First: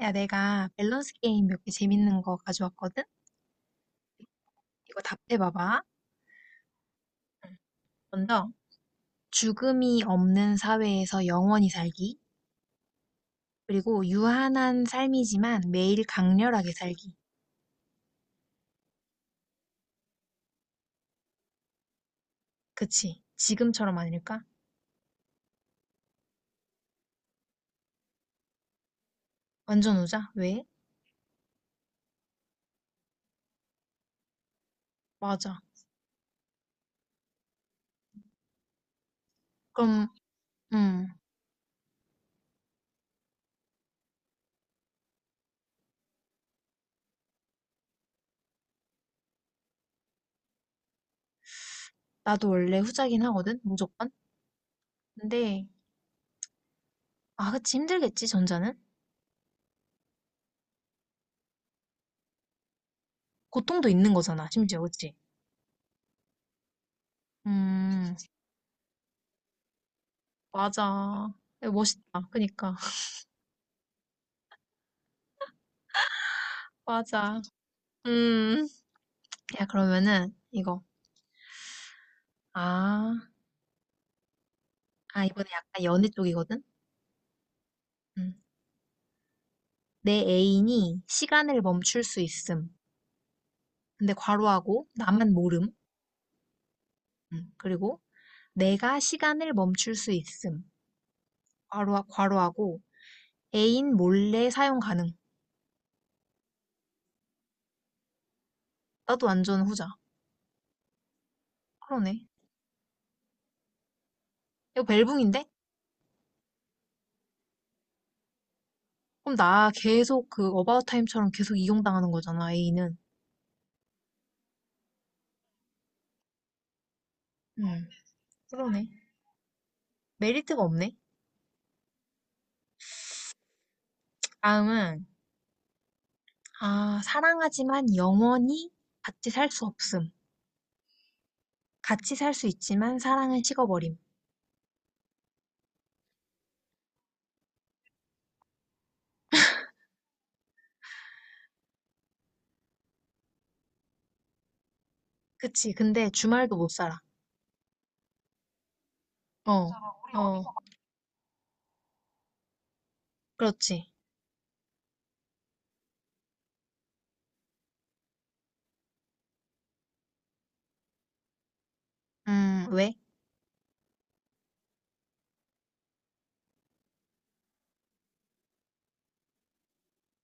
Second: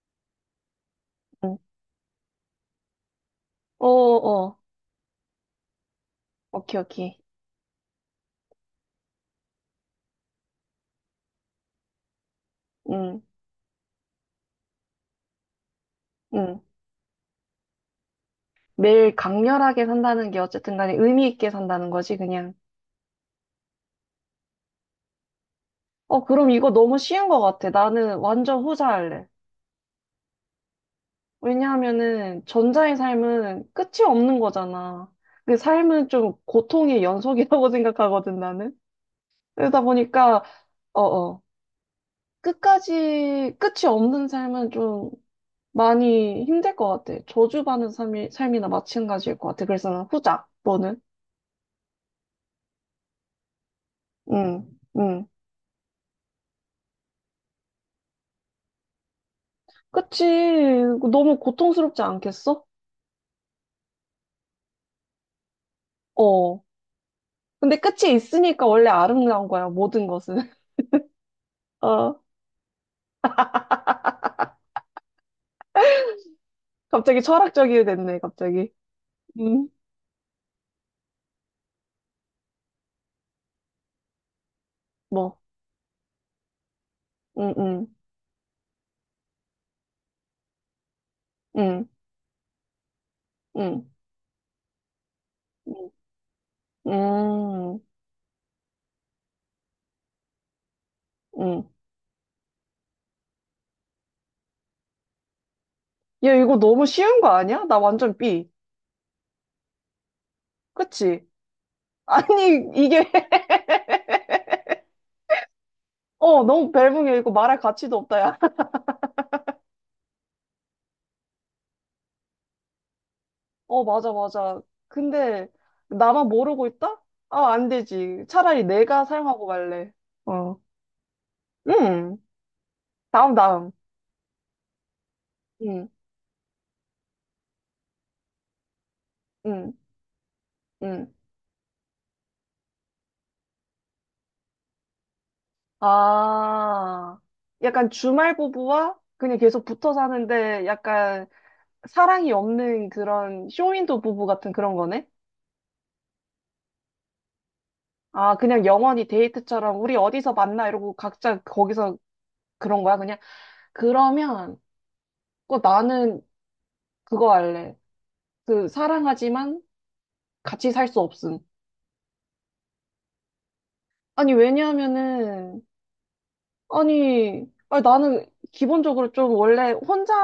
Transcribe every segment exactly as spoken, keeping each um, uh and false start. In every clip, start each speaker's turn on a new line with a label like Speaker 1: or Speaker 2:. Speaker 1: 야, 내가 밸런스 게임
Speaker 2: 응.
Speaker 1: 몇 개 재밌는 거 가져왔거든?
Speaker 2: 어, 어.
Speaker 1: 이거 답해봐봐.
Speaker 2: 오케이, 오케이.
Speaker 1: 먼저, 죽음이 없는 사회에서 영원히 살기.
Speaker 2: 응,
Speaker 1: 그리고 유한한 삶이지만 매일
Speaker 2: 응.
Speaker 1: 강렬하게 살기.
Speaker 2: 매일 강렬하게 산다는 게 어쨌든 간에 의미 있게 산다는 거지, 그냥.
Speaker 1: 그치? 지금처럼 아닐까?
Speaker 2: 어, 그럼 이거 너무 쉬운 것 같아. 나는 완전 후자할래.
Speaker 1: 완전 후자? 왜?
Speaker 2: 왜냐하면은 전자의 삶은 끝이 없는 거잖아. 그
Speaker 1: 맞아.
Speaker 2: 삶은 좀 고통의 연속이라고 생각하거든, 나는. 그러다
Speaker 1: 그럼,
Speaker 2: 보니까, 어,
Speaker 1: 음,
Speaker 2: 어. 끝까지, 끝이 없는 삶은 좀 많이 힘들 것 같아. 저주받는 삶이, 삶이나 마찬가지일 것 같아. 그래서 난 후자, 너는?
Speaker 1: 나도 원래 후자긴 하거든? 무조건?
Speaker 2: 응. 응.
Speaker 1: 근데, 아, 그치. 힘들겠지, 전자는?
Speaker 2: 그치. 너무 고통스럽지 않겠어?
Speaker 1: 고통도 있는 거잖아, 심지어, 그치?
Speaker 2: 어. 근데 끝이
Speaker 1: 음,
Speaker 2: 있으니까 원래 아름다운 거야, 모든 것은.
Speaker 1: 맞아.
Speaker 2: 어.
Speaker 1: 멋있다. 그니까.
Speaker 2: 갑자기
Speaker 1: 맞아.
Speaker 2: 철학적이 됐네,
Speaker 1: 음.
Speaker 2: 갑자기.
Speaker 1: 야,
Speaker 2: 음.
Speaker 1: 그러면은 이거. 아, 아
Speaker 2: 뭐.
Speaker 1: 이번에 약간 연애 쪽이거든?
Speaker 2: 음, 음,
Speaker 1: 음. 내 애인이 시간을
Speaker 2: 음,
Speaker 1: 멈출 수 있음.
Speaker 2: 음,
Speaker 1: 근데 괄호하고 나만 모름. 음.
Speaker 2: 음,
Speaker 1: 그리고 내가 시간을 멈출 수 있음.
Speaker 2: 음.
Speaker 1: 괄호, 괄호하고 애인 몰래 사용 가능.
Speaker 2: 야, 이거 너무 쉬운 거 아니야? 나 완전 B.
Speaker 1: 나도 완전 후자.
Speaker 2: 그치?
Speaker 1: 그러네.
Speaker 2: 아니, 이게,
Speaker 1: 이거 벨붕인데?
Speaker 2: 어, 너무 벨붕이야. 이거 말할 가치도 없다, 야.
Speaker 1: 그럼 나 계속 그 어바웃 타임처럼 계속 이용당하는 거잖아, 애인은.
Speaker 2: 어, 맞아, 맞아. 근데, 나만 모르고 있다? 아, 안
Speaker 1: 음.
Speaker 2: 되지. 차라리
Speaker 1: 그러네.
Speaker 2: 내가 사용하고 말래. 어.
Speaker 1: 메리트가 없네.
Speaker 2: 음. 다음, 다음.
Speaker 1: 다음은
Speaker 2: 응,
Speaker 1: 아, 사랑하지만 영원히 같이 살 수
Speaker 2: 응,
Speaker 1: 없음.
Speaker 2: 응.
Speaker 1: 같이 살 수 있지만 사랑은 식어버림.
Speaker 2: 아, 약간 주말 부부와 그냥 계속 붙어 사는데 약간 사랑이 없는 그런 쇼윈도 부부 같은 그런 거네?
Speaker 1: 그치. 근데 주말도 못 살아.
Speaker 2: 아, 그냥 영원히
Speaker 1: 어,
Speaker 2: 데이트처럼 우리
Speaker 1: 우리
Speaker 2: 어디서
Speaker 1: 어, 어디서
Speaker 2: 만나 이러고 각자 거기서 그런 거야, 그냥?
Speaker 1: 그렇지.
Speaker 2: 그러면, 그 나는 그거 할래. 그 사랑하지만 같이 살 수 없음.
Speaker 1: 음, 왜?
Speaker 2: 아니, 왜냐하면은 아니, 아니, 나는 기본적으로 좀 원래 혼자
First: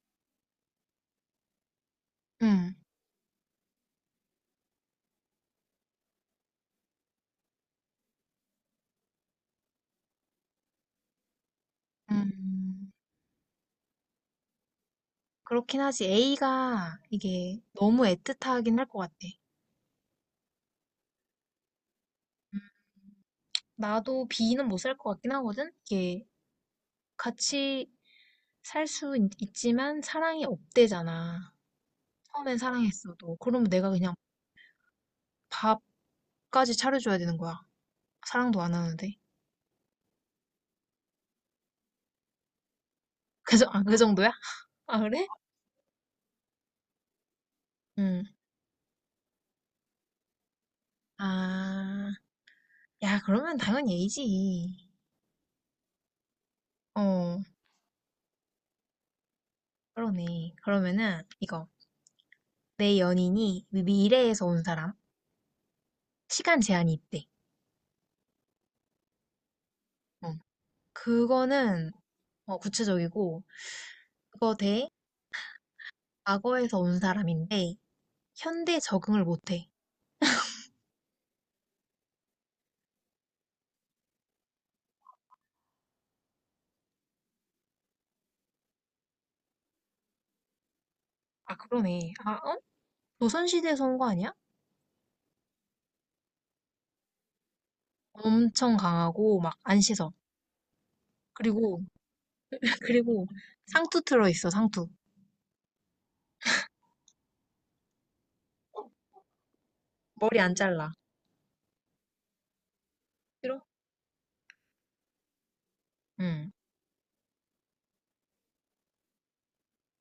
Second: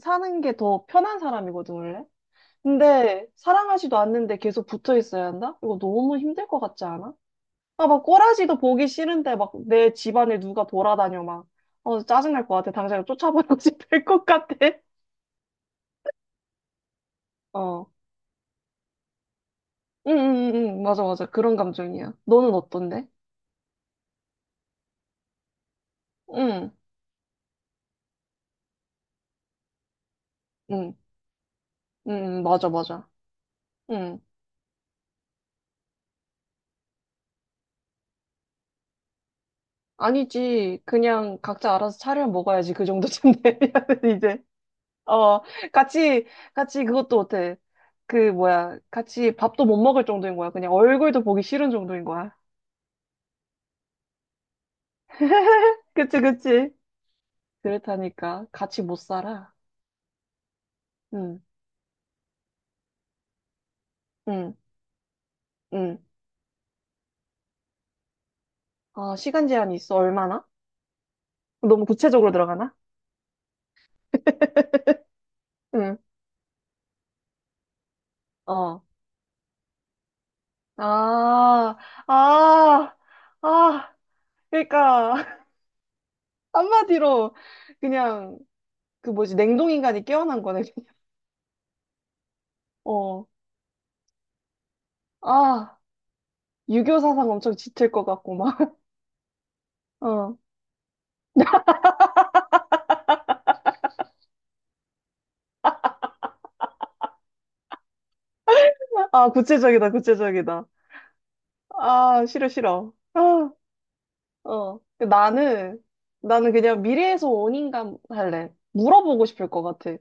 Speaker 2: 사는 게 더 편한 사람이거든, 원래.
Speaker 1: 음,
Speaker 2: 근데 사랑하지도 않는데 계속 붙어 있어야 한다? 이거 너무 힘들 것 같지 않아? 아, 막 꼬라지도 보기 싫은데 막 내 집안에 누가 돌아다녀, 막. 어, 짜증날 것 같아.
Speaker 1: 음.
Speaker 2: 당장 쫓아버리고 싶을 것 같아.
Speaker 1: 그렇긴 하지. A가 이게
Speaker 2: 어.
Speaker 1: 너무 애틋하긴 할 것 같아.
Speaker 2: 응, 응, 응, 응. 맞아, 맞아. 그런 감정이야. 너는
Speaker 1: 음,
Speaker 2: 어떤데?
Speaker 1: 나도 B는 못살 것 같긴 하거든? 이게
Speaker 2: 응,
Speaker 1: 같이 살 수 있지만 사랑이
Speaker 2: 응,
Speaker 1: 없대잖아.
Speaker 2: 응, 응.
Speaker 1: 처음엔
Speaker 2: 맞아, 맞아.
Speaker 1: 사랑했어도. 그러면 내가 그냥
Speaker 2: 응.
Speaker 1: 밥까지 차려줘야 되는 거야. 사랑도 안 하는데.
Speaker 2: 아니지. 그냥 각자 알아서 차려 먹어야지. 그 정도쯤
Speaker 1: 그, 정- 아, 그
Speaker 2: 되면
Speaker 1: 정도야?
Speaker 2: 이제.
Speaker 1: 아, 그래?
Speaker 2: 어, 같이, 같이 그것도 어때?
Speaker 1: 응.
Speaker 2: 그, 뭐야. 같이 밥도 못 먹을 정도인 거야. 그냥 얼굴도 보기 싫은 정도인
Speaker 1: 아.
Speaker 2: 거야.
Speaker 1: 야, 그러면 당연히 A지.
Speaker 2: 그치, 그치.
Speaker 1: 어,
Speaker 2: 그렇다니까. 같이 못 살아.
Speaker 1: 그러네. 그러면은
Speaker 2: 응,
Speaker 1: 이거 내 연인이 미- 미래에서
Speaker 2: 응,
Speaker 1: 온 사람
Speaker 2: 응.
Speaker 1: 시간 제한이 있대.
Speaker 2: 어, 시간 제한이 있어.
Speaker 1: 어,
Speaker 2: 얼마나? 너무
Speaker 1: 그거는
Speaker 2: 구체적으로
Speaker 1: 어,
Speaker 2: 들어가나?
Speaker 1: 구체적이고 그거 대
Speaker 2: 응,
Speaker 1: 과거에서 온 사람인데 현대
Speaker 2: 어.
Speaker 1: 적응을 못해.
Speaker 2: 아, 아, 아. 그러니까. 한마디로 그냥 그 뭐지, 냉동인간이 깨어난 거네.
Speaker 1: 아, 그러네. 아, 어?
Speaker 2: 어.
Speaker 1: 조선시대에서 온 거 아니야?
Speaker 2: 아, 유교 사상 엄청 짙을 것 같고, 막.
Speaker 1: 엄청 강하고 막 안 씻어.
Speaker 2: 어.
Speaker 1: 그리고 그리고 상투 틀어 있어. 상투. 어,
Speaker 2: 아, 구체적이다,
Speaker 1: 머리 안
Speaker 2: 구체적이다.
Speaker 1: 잘라.
Speaker 2: 아, 싫어, 싫어. 아,
Speaker 1: 싫어?
Speaker 2: 어. 그 나는,
Speaker 1: 응,
Speaker 2: 나는 그냥 미래에서 온 인간 할래. 물어보고 싶을 것 같아.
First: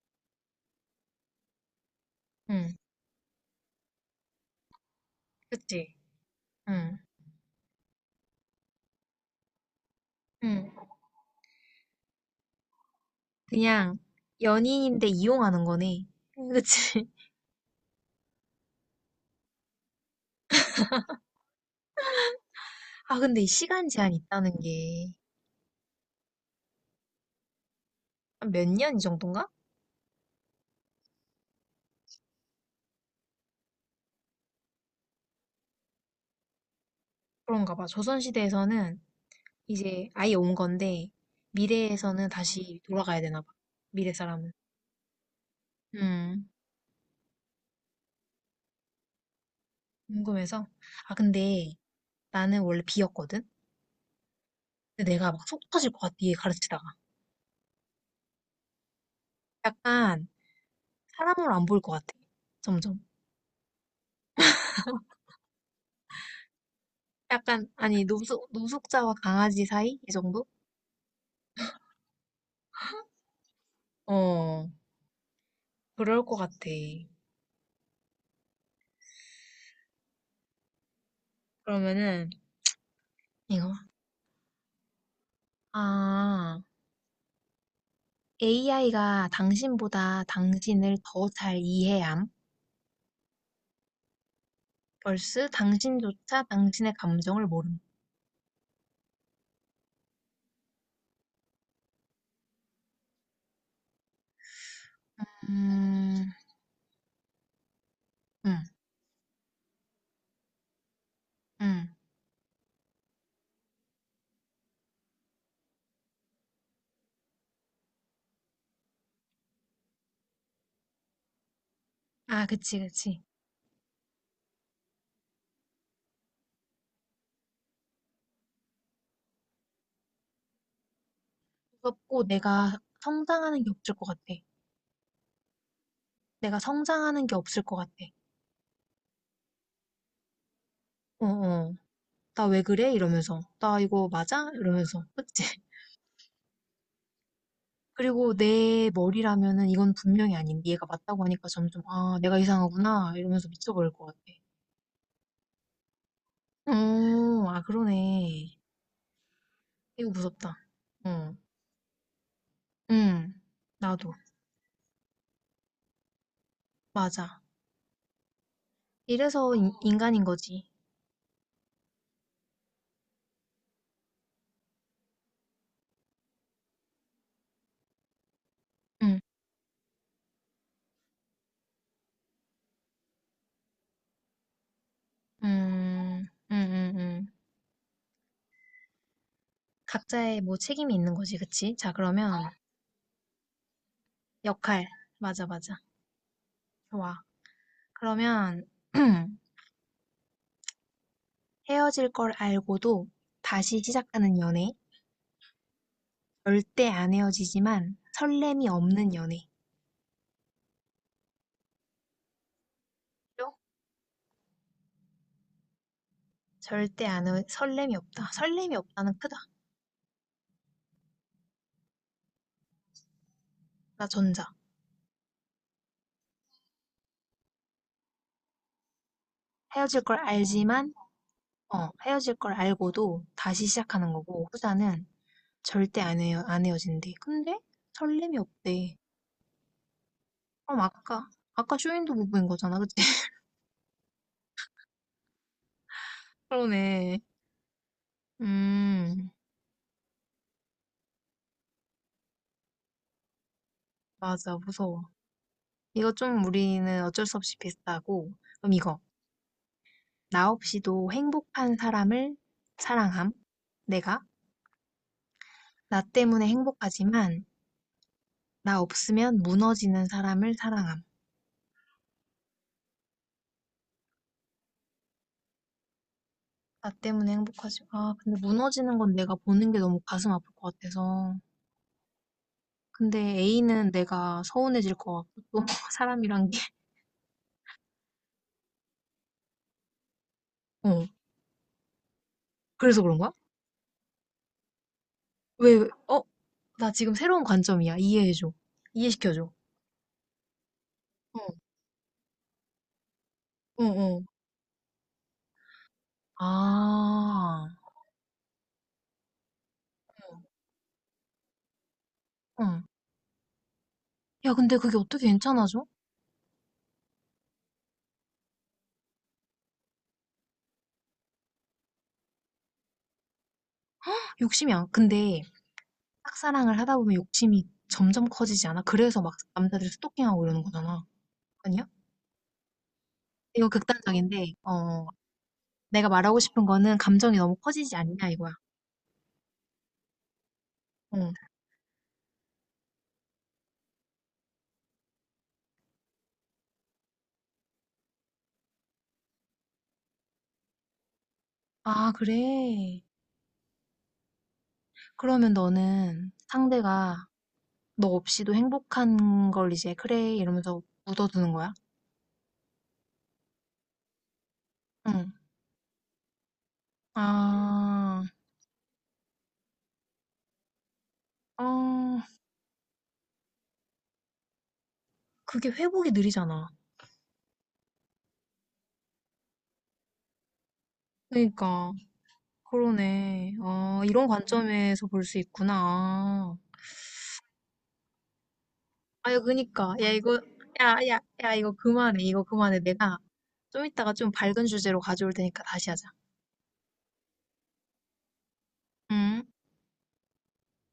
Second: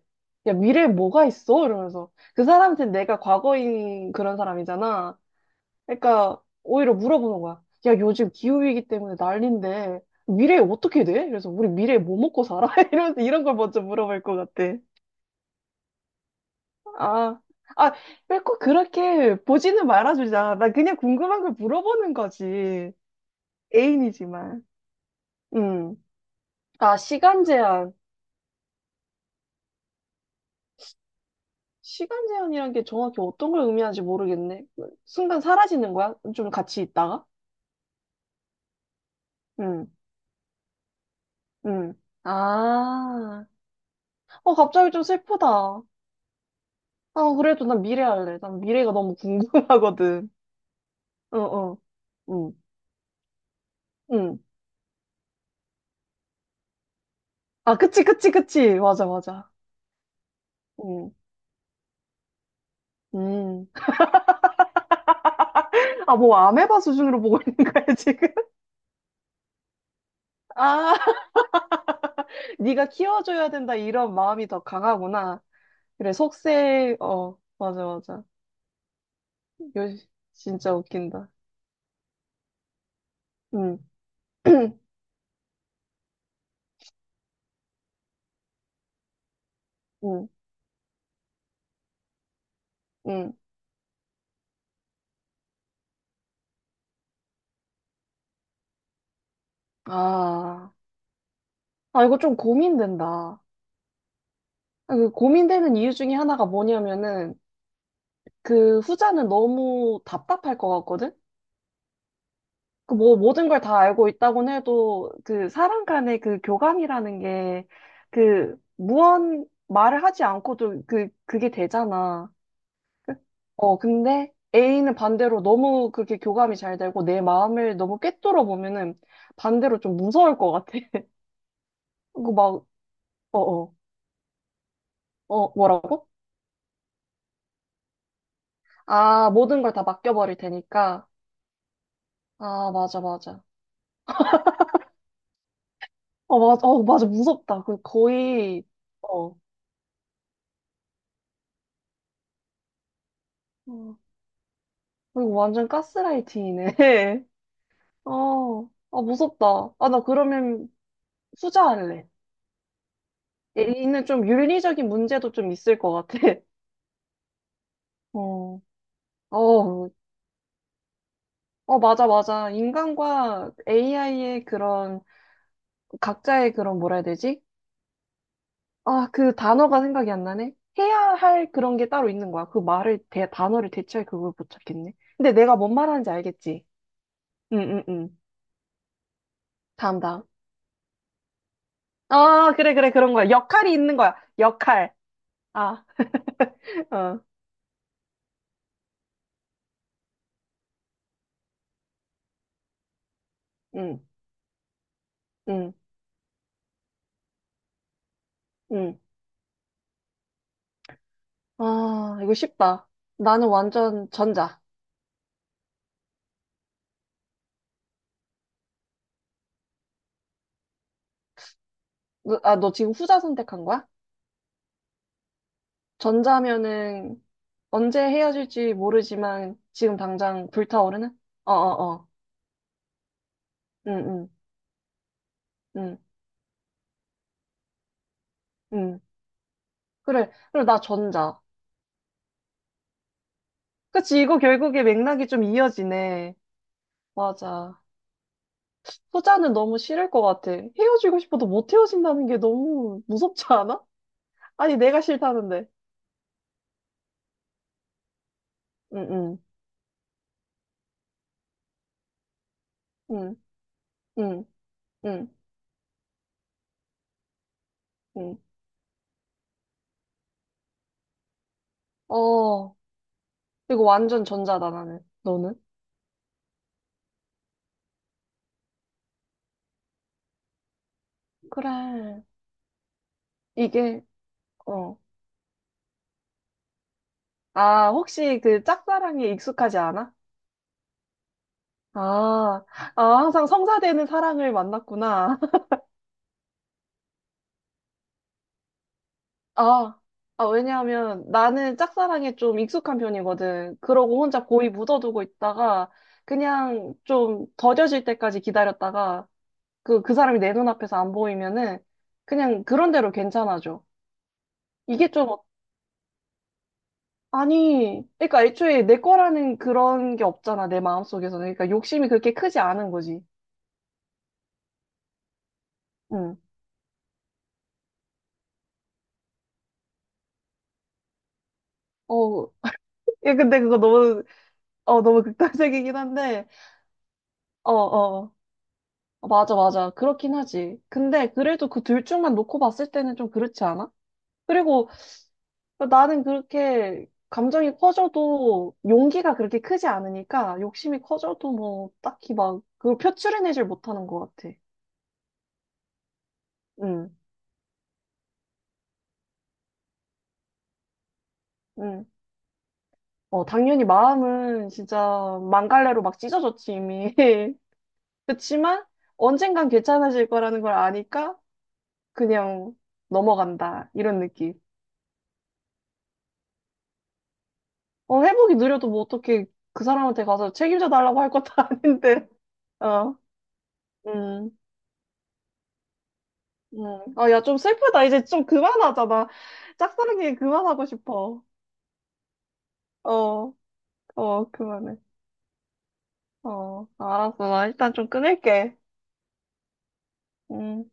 Speaker 2: 야, 미래에 뭐가 있어? 이러면서. 그
Speaker 1: 응,
Speaker 2: 사람한테 내가 과거인 그런 사람이잖아.
Speaker 1: 그치.
Speaker 2: 그러니까, 오히려
Speaker 1: 응,
Speaker 2: 물어보는 거야. 야, 요즘 기후위기 때문에 난린데, 미래에
Speaker 1: 응.
Speaker 2: 어떻게 돼? 그래서 우리 미래에 뭐 먹고 살아? 이러면서 이런 걸 먼저
Speaker 1: 그냥
Speaker 2: 물어볼 것 같아.
Speaker 1: 연인인데 이용하는 거네. 응. 그치?
Speaker 2: 아, 아, 왜 꼭 그렇게 보지는 말아주자. 나 그냥 궁금한 걸 물어보는 거지.
Speaker 1: 아, 근데 이 시간 제한이 있다는
Speaker 2: 애인이지만.
Speaker 1: 게
Speaker 2: 음. 아, 시간 제한.
Speaker 1: 몇 년 이 정도인가?
Speaker 2: 시간 제한이란 게 정확히 어떤 걸 의미하는지 모르겠네. 순간 사라지는 거야? 좀 같이 있다가?
Speaker 1: 그런가 봐. 조선시대에서는
Speaker 2: 응,
Speaker 1: 이제 아예 온 건데,
Speaker 2: 응.
Speaker 1: 미래에서는 다시 돌아가야 되나
Speaker 2: 아,
Speaker 1: 봐. 미래 사람은.
Speaker 2: 어, 갑자기 좀 슬프다. 아,
Speaker 1: 음,
Speaker 2: 그래도 난 미래 할래. 난 미래가 너무 궁금하거든.
Speaker 1: 궁금해서. 아,
Speaker 2: 어,
Speaker 1: 근데
Speaker 2: 어. 응,
Speaker 1: 나는 원래 비였거든?
Speaker 2: 응.
Speaker 1: 근데 내가 막 속 터질 것 같아, 얘 가르치다가.
Speaker 2: 아, 그치, 그치, 그치. 맞아, 맞아.
Speaker 1: 약간
Speaker 2: 응,
Speaker 1: 사람으로 안 보일 것 같아. 점점.
Speaker 2: 음. 아, 뭐 아메바 수준으로 보고
Speaker 1: 약간,
Speaker 2: 있는 거야,
Speaker 1: 아니,
Speaker 2: 지금?
Speaker 1: 노숙, 노숙자와 강아지 사이? 이 정도?
Speaker 2: 아, 네가 키워줘야 된다 이런 마음이 더
Speaker 1: 어,
Speaker 2: 강하구나. 그래,
Speaker 1: 그럴 것 같아.
Speaker 2: 속세, 어, 맞아, 맞아. 요, 진짜 웃긴다.
Speaker 1: 그러면은 이거
Speaker 2: 응,
Speaker 1: 아 에이아이가 당신보다
Speaker 2: 응,
Speaker 1: 당신을 더 잘 이해함
Speaker 2: 응.
Speaker 1: 벌스 당신조차 당신의 감정을 모름
Speaker 2: 아, 아, 이거 좀 고민된다. 아, 그 고민되는 이유 중에
Speaker 1: 음,
Speaker 2: 하나가 뭐냐면은,
Speaker 1: 음,
Speaker 2: 그 후자는 너무 답답할 것 같거든?
Speaker 1: 음.
Speaker 2: 그 뭐 모든 걸 다 알고 있다곤 해도 그 사람 간의 그 교감이라는 게 그 무언 말을 하지 않고도 그 그게 되잖아.
Speaker 1: 아 그치 그치
Speaker 2: 어 근데 A는 반대로 너무 그렇게 교감이 잘 되고 내 마음을 너무 꿰뚫어 보면은 반대로 좀 무서울 것 같아.
Speaker 1: 무섭고
Speaker 2: 그거 막
Speaker 1: 내가 성장하는 게
Speaker 2: 어어
Speaker 1: 없을 것 같아
Speaker 2: 어 어, 뭐라고?
Speaker 1: 내가 성장하는 게 없을 것 같아
Speaker 2: 아 모든 걸 다 맡겨버릴 테니까.
Speaker 1: 어어 나 왜
Speaker 2: 아
Speaker 1: 그래
Speaker 2: 맞아
Speaker 1: 이러면서
Speaker 2: 맞아.
Speaker 1: 나 이거 맞아 이러면서 그치
Speaker 2: 어 맞아 어 맞아 무섭다. 그
Speaker 1: 그리고
Speaker 2: 거의
Speaker 1: 내
Speaker 2: 어
Speaker 1: 머리라면은 이건 분명히 아닌 얘가 맞다고 하니까 점점 아 내가 이상하구나 이러면서 미쳐버릴
Speaker 2: 어,
Speaker 1: 것 같아
Speaker 2: 그리고 완전 가스라이팅이네.
Speaker 1: 어, 아, 그러네.
Speaker 2: 어, 아, 무섭다. 아, 나
Speaker 1: 이거 무섭다.
Speaker 2: 그러면
Speaker 1: 어,
Speaker 2: 후자할래.
Speaker 1: 응,
Speaker 2: 얘는
Speaker 1: 나도.
Speaker 2: 좀 윤리적인 문제도 좀 있을 것 같아.
Speaker 1: 맞아.
Speaker 2: 어,
Speaker 1: 이래서 인,
Speaker 2: 어,
Speaker 1: 인간인 거지.
Speaker 2: 어, 맞아, 맞아. 인간과 에이아이의 그런, 각자의 그런, 뭐라 해야 되지? 아,
Speaker 1: 응,
Speaker 2: 그 단어가 생각이 안 나네? 해야 할 그런 게 따로 있는 거야. 그 말을, 대, 단어를 대체할 그걸 못 찾겠네. 근데 내가 뭔 말하는지
Speaker 1: 음, 응,
Speaker 2: 알겠지?
Speaker 1: 응, 응.
Speaker 2: 응, 응, 응. 다음, 다음.
Speaker 1: 각자의 뭐 책임이 있는 거지, 그치? 자, 그러면
Speaker 2: 아, 그래, 그래, 그런 거야. 역할이 있는 거야.
Speaker 1: 역할.
Speaker 2: 역할.
Speaker 1: 맞아, 맞아.
Speaker 2: 아, 어,
Speaker 1: 좋아. 그러면 헤어질 걸 알고도 다시
Speaker 2: 응,
Speaker 1: 시작하는 연애.
Speaker 2: 응,
Speaker 1: 절대 안 헤어지지만 설렘이
Speaker 2: 응.
Speaker 1: 없는 연애.
Speaker 2: 아, 이거 쉽다. 나는
Speaker 1: 죠
Speaker 2: 완전 전자.
Speaker 1: 절대 안, 헤- 설렘이 없다. 설렘이 없다는 크다.
Speaker 2: 너, 아, 너 지금 후자 선택한 거야?
Speaker 1: 나 전자.
Speaker 2: 전자면은 언제 헤어질지 모르지만 지금
Speaker 1: 헤어질 걸
Speaker 2: 당장
Speaker 1: 알지만
Speaker 2: 불타오르는?
Speaker 1: 어,
Speaker 2: 어어어.
Speaker 1: 헤어질 걸 알고도 다시
Speaker 2: 응,
Speaker 1: 시작하는
Speaker 2: 응,
Speaker 1: 거고, 후자는
Speaker 2: 응,
Speaker 1: 절대 안 헤어, 안 헤어진대. 근데 설렘이 없대.
Speaker 2: 응. 그래. 그럼 나
Speaker 1: 그럼 아까,
Speaker 2: 전자.
Speaker 1: 아까 쇼윈도 못 본 거잖아, 그치?
Speaker 2: 그치, 이거 결국에 맥락이 좀 이어지네.
Speaker 1: 그러네.
Speaker 2: 맞아.
Speaker 1: 음,
Speaker 2: 후자는 너무 싫을 것 같아. 헤어지고 싶어도 못 헤어진다는 게 너무 무섭지 않아?
Speaker 1: 맞아,
Speaker 2: 아니, 내가
Speaker 1: 무서워.
Speaker 2: 싫다는데.
Speaker 1: 이거 좀 우리는 어쩔 수 없이 비슷하고, 그럼 이거.
Speaker 2: 응, 응,
Speaker 1: 나 없이도 행복한 사람을 사랑함.
Speaker 2: 응,
Speaker 1: 내가
Speaker 2: 응, 응,
Speaker 1: 나 때문에 행복하지만,
Speaker 2: 응.
Speaker 1: 나 없으면 무너지는 사람을 사랑함.
Speaker 2: 어. 이거 완전 전자다, 나는. 너는?
Speaker 1: 나 때문에 행복하지. 아, 근데 무너지는 건 내가 보는 게 너무 가슴 아플 것 같아서.
Speaker 2: 그래.
Speaker 1: 근데 A는
Speaker 2: 이게,
Speaker 1: 내가 서운해질
Speaker 2: 어.
Speaker 1: 것 같고 또 사람이란 게
Speaker 2: 아, 혹시 그 짝사랑에 익숙하지 않아?
Speaker 1: 어.
Speaker 2: 아,
Speaker 1: 그래서
Speaker 2: 아,
Speaker 1: 그런 거야?
Speaker 2: 항상 성사되는 사랑을 만났구나.
Speaker 1: 왜, 왜? 어? 나 지금 새로운 관점이야. 이해해줘. 이해시켜줘.
Speaker 2: 아, 아, 왜냐하면
Speaker 1: 어,
Speaker 2: 나는 짝사랑에 좀 익숙한 편이거든.
Speaker 1: 어, 어.
Speaker 2: 그러고 혼자 고이 묻어두고 있다가 그냥 좀
Speaker 1: 아,
Speaker 2: 더뎌질 때까지 기다렸다가 그, 그 사람이 내 눈앞에서 안 보이면은 그냥
Speaker 1: 응.
Speaker 2: 그런 대로 괜찮아져.
Speaker 1: 야, 근데 그게
Speaker 2: 이게
Speaker 1: 어떻게
Speaker 2: 좀
Speaker 1: 괜찮아져?
Speaker 2: 아니, 그러니까 애초에 내 거라는 그런 게 없잖아, 내 마음속에서는. 그러니까 욕심이 그렇게 크지 않은 거지.
Speaker 1: 욕심이 안, 근데
Speaker 2: 응.
Speaker 1: 짝사랑을 하다 보면 욕심이 점점 커지지 않아? 그래서 막 남자들이 스토킹하고 이러는 거잖아. 아니야?
Speaker 2: 어, 예, 근데
Speaker 1: 이거
Speaker 2: 그거 너무,
Speaker 1: 극단적인데,
Speaker 2: 어,
Speaker 1: 어,
Speaker 2: 너무 극단적이긴
Speaker 1: 내가 말하고
Speaker 2: 한데,
Speaker 1: 싶은 거는 감정이 너무
Speaker 2: 어,
Speaker 1: 커지지 않냐,
Speaker 2: 어,
Speaker 1: 이거야.
Speaker 2: 맞아, 맞아. 그렇긴 하지. 근데
Speaker 1: 응.
Speaker 2: 그래도 그 둘 중만 놓고 봤을 때는 좀 그렇지 않아? 그리고 나는 그렇게 감정이 커져도 용기가 그렇게 크지 않으니까 욕심이 커져도 뭐
Speaker 1: 아,
Speaker 2: 딱히 막 그걸
Speaker 1: 그래.
Speaker 2: 표출해내질 못하는 것 같아.
Speaker 1: 그러면 너는
Speaker 2: 응,
Speaker 1: 상대가 너 없이도 행복한 걸 이제 그래 이러면서 묻어두는 거야?
Speaker 2: 응. 어, 당연히 마음은
Speaker 1: 응.
Speaker 2: 진짜 망갈래로 막 찢어졌지, 이미.
Speaker 1: 아,
Speaker 2: 그치만 언젠간 괜찮아질 거라는 걸 아니까
Speaker 1: 어,
Speaker 2: 그냥 넘어간다. 이런 느낌.
Speaker 1: 그게 회복이 느리잖아.
Speaker 2: 어, 회복이 느려도 뭐 어떻게 그 사람한테 가서 책임져 달라고 할 것도
Speaker 1: 그러니까
Speaker 2: 아닌데. 어,
Speaker 1: 그러네. 아, 이런
Speaker 2: 음,
Speaker 1: 관점에서 볼 수 있구나.
Speaker 2: 음. 아, 야, 좀 슬프다. 이제 좀 그만하자. 나
Speaker 1: 아유, 그니까 야
Speaker 2: 짝사랑
Speaker 1: 이거
Speaker 2: 얘기 그만하고
Speaker 1: 야, 야,
Speaker 2: 싶어.
Speaker 1: 야 이거 그만해. 이거 그만해. 내가
Speaker 2: 어,
Speaker 1: 좀 이따가 좀
Speaker 2: 어,
Speaker 1: 밝은
Speaker 2: 그만해.
Speaker 1: 주제로 가져올 테니까 다시 하자.
Speaker 2: 어, 알았어. 나 일단 좀 끊을게.
Speaker 1: 음.
Speaker 2: 음.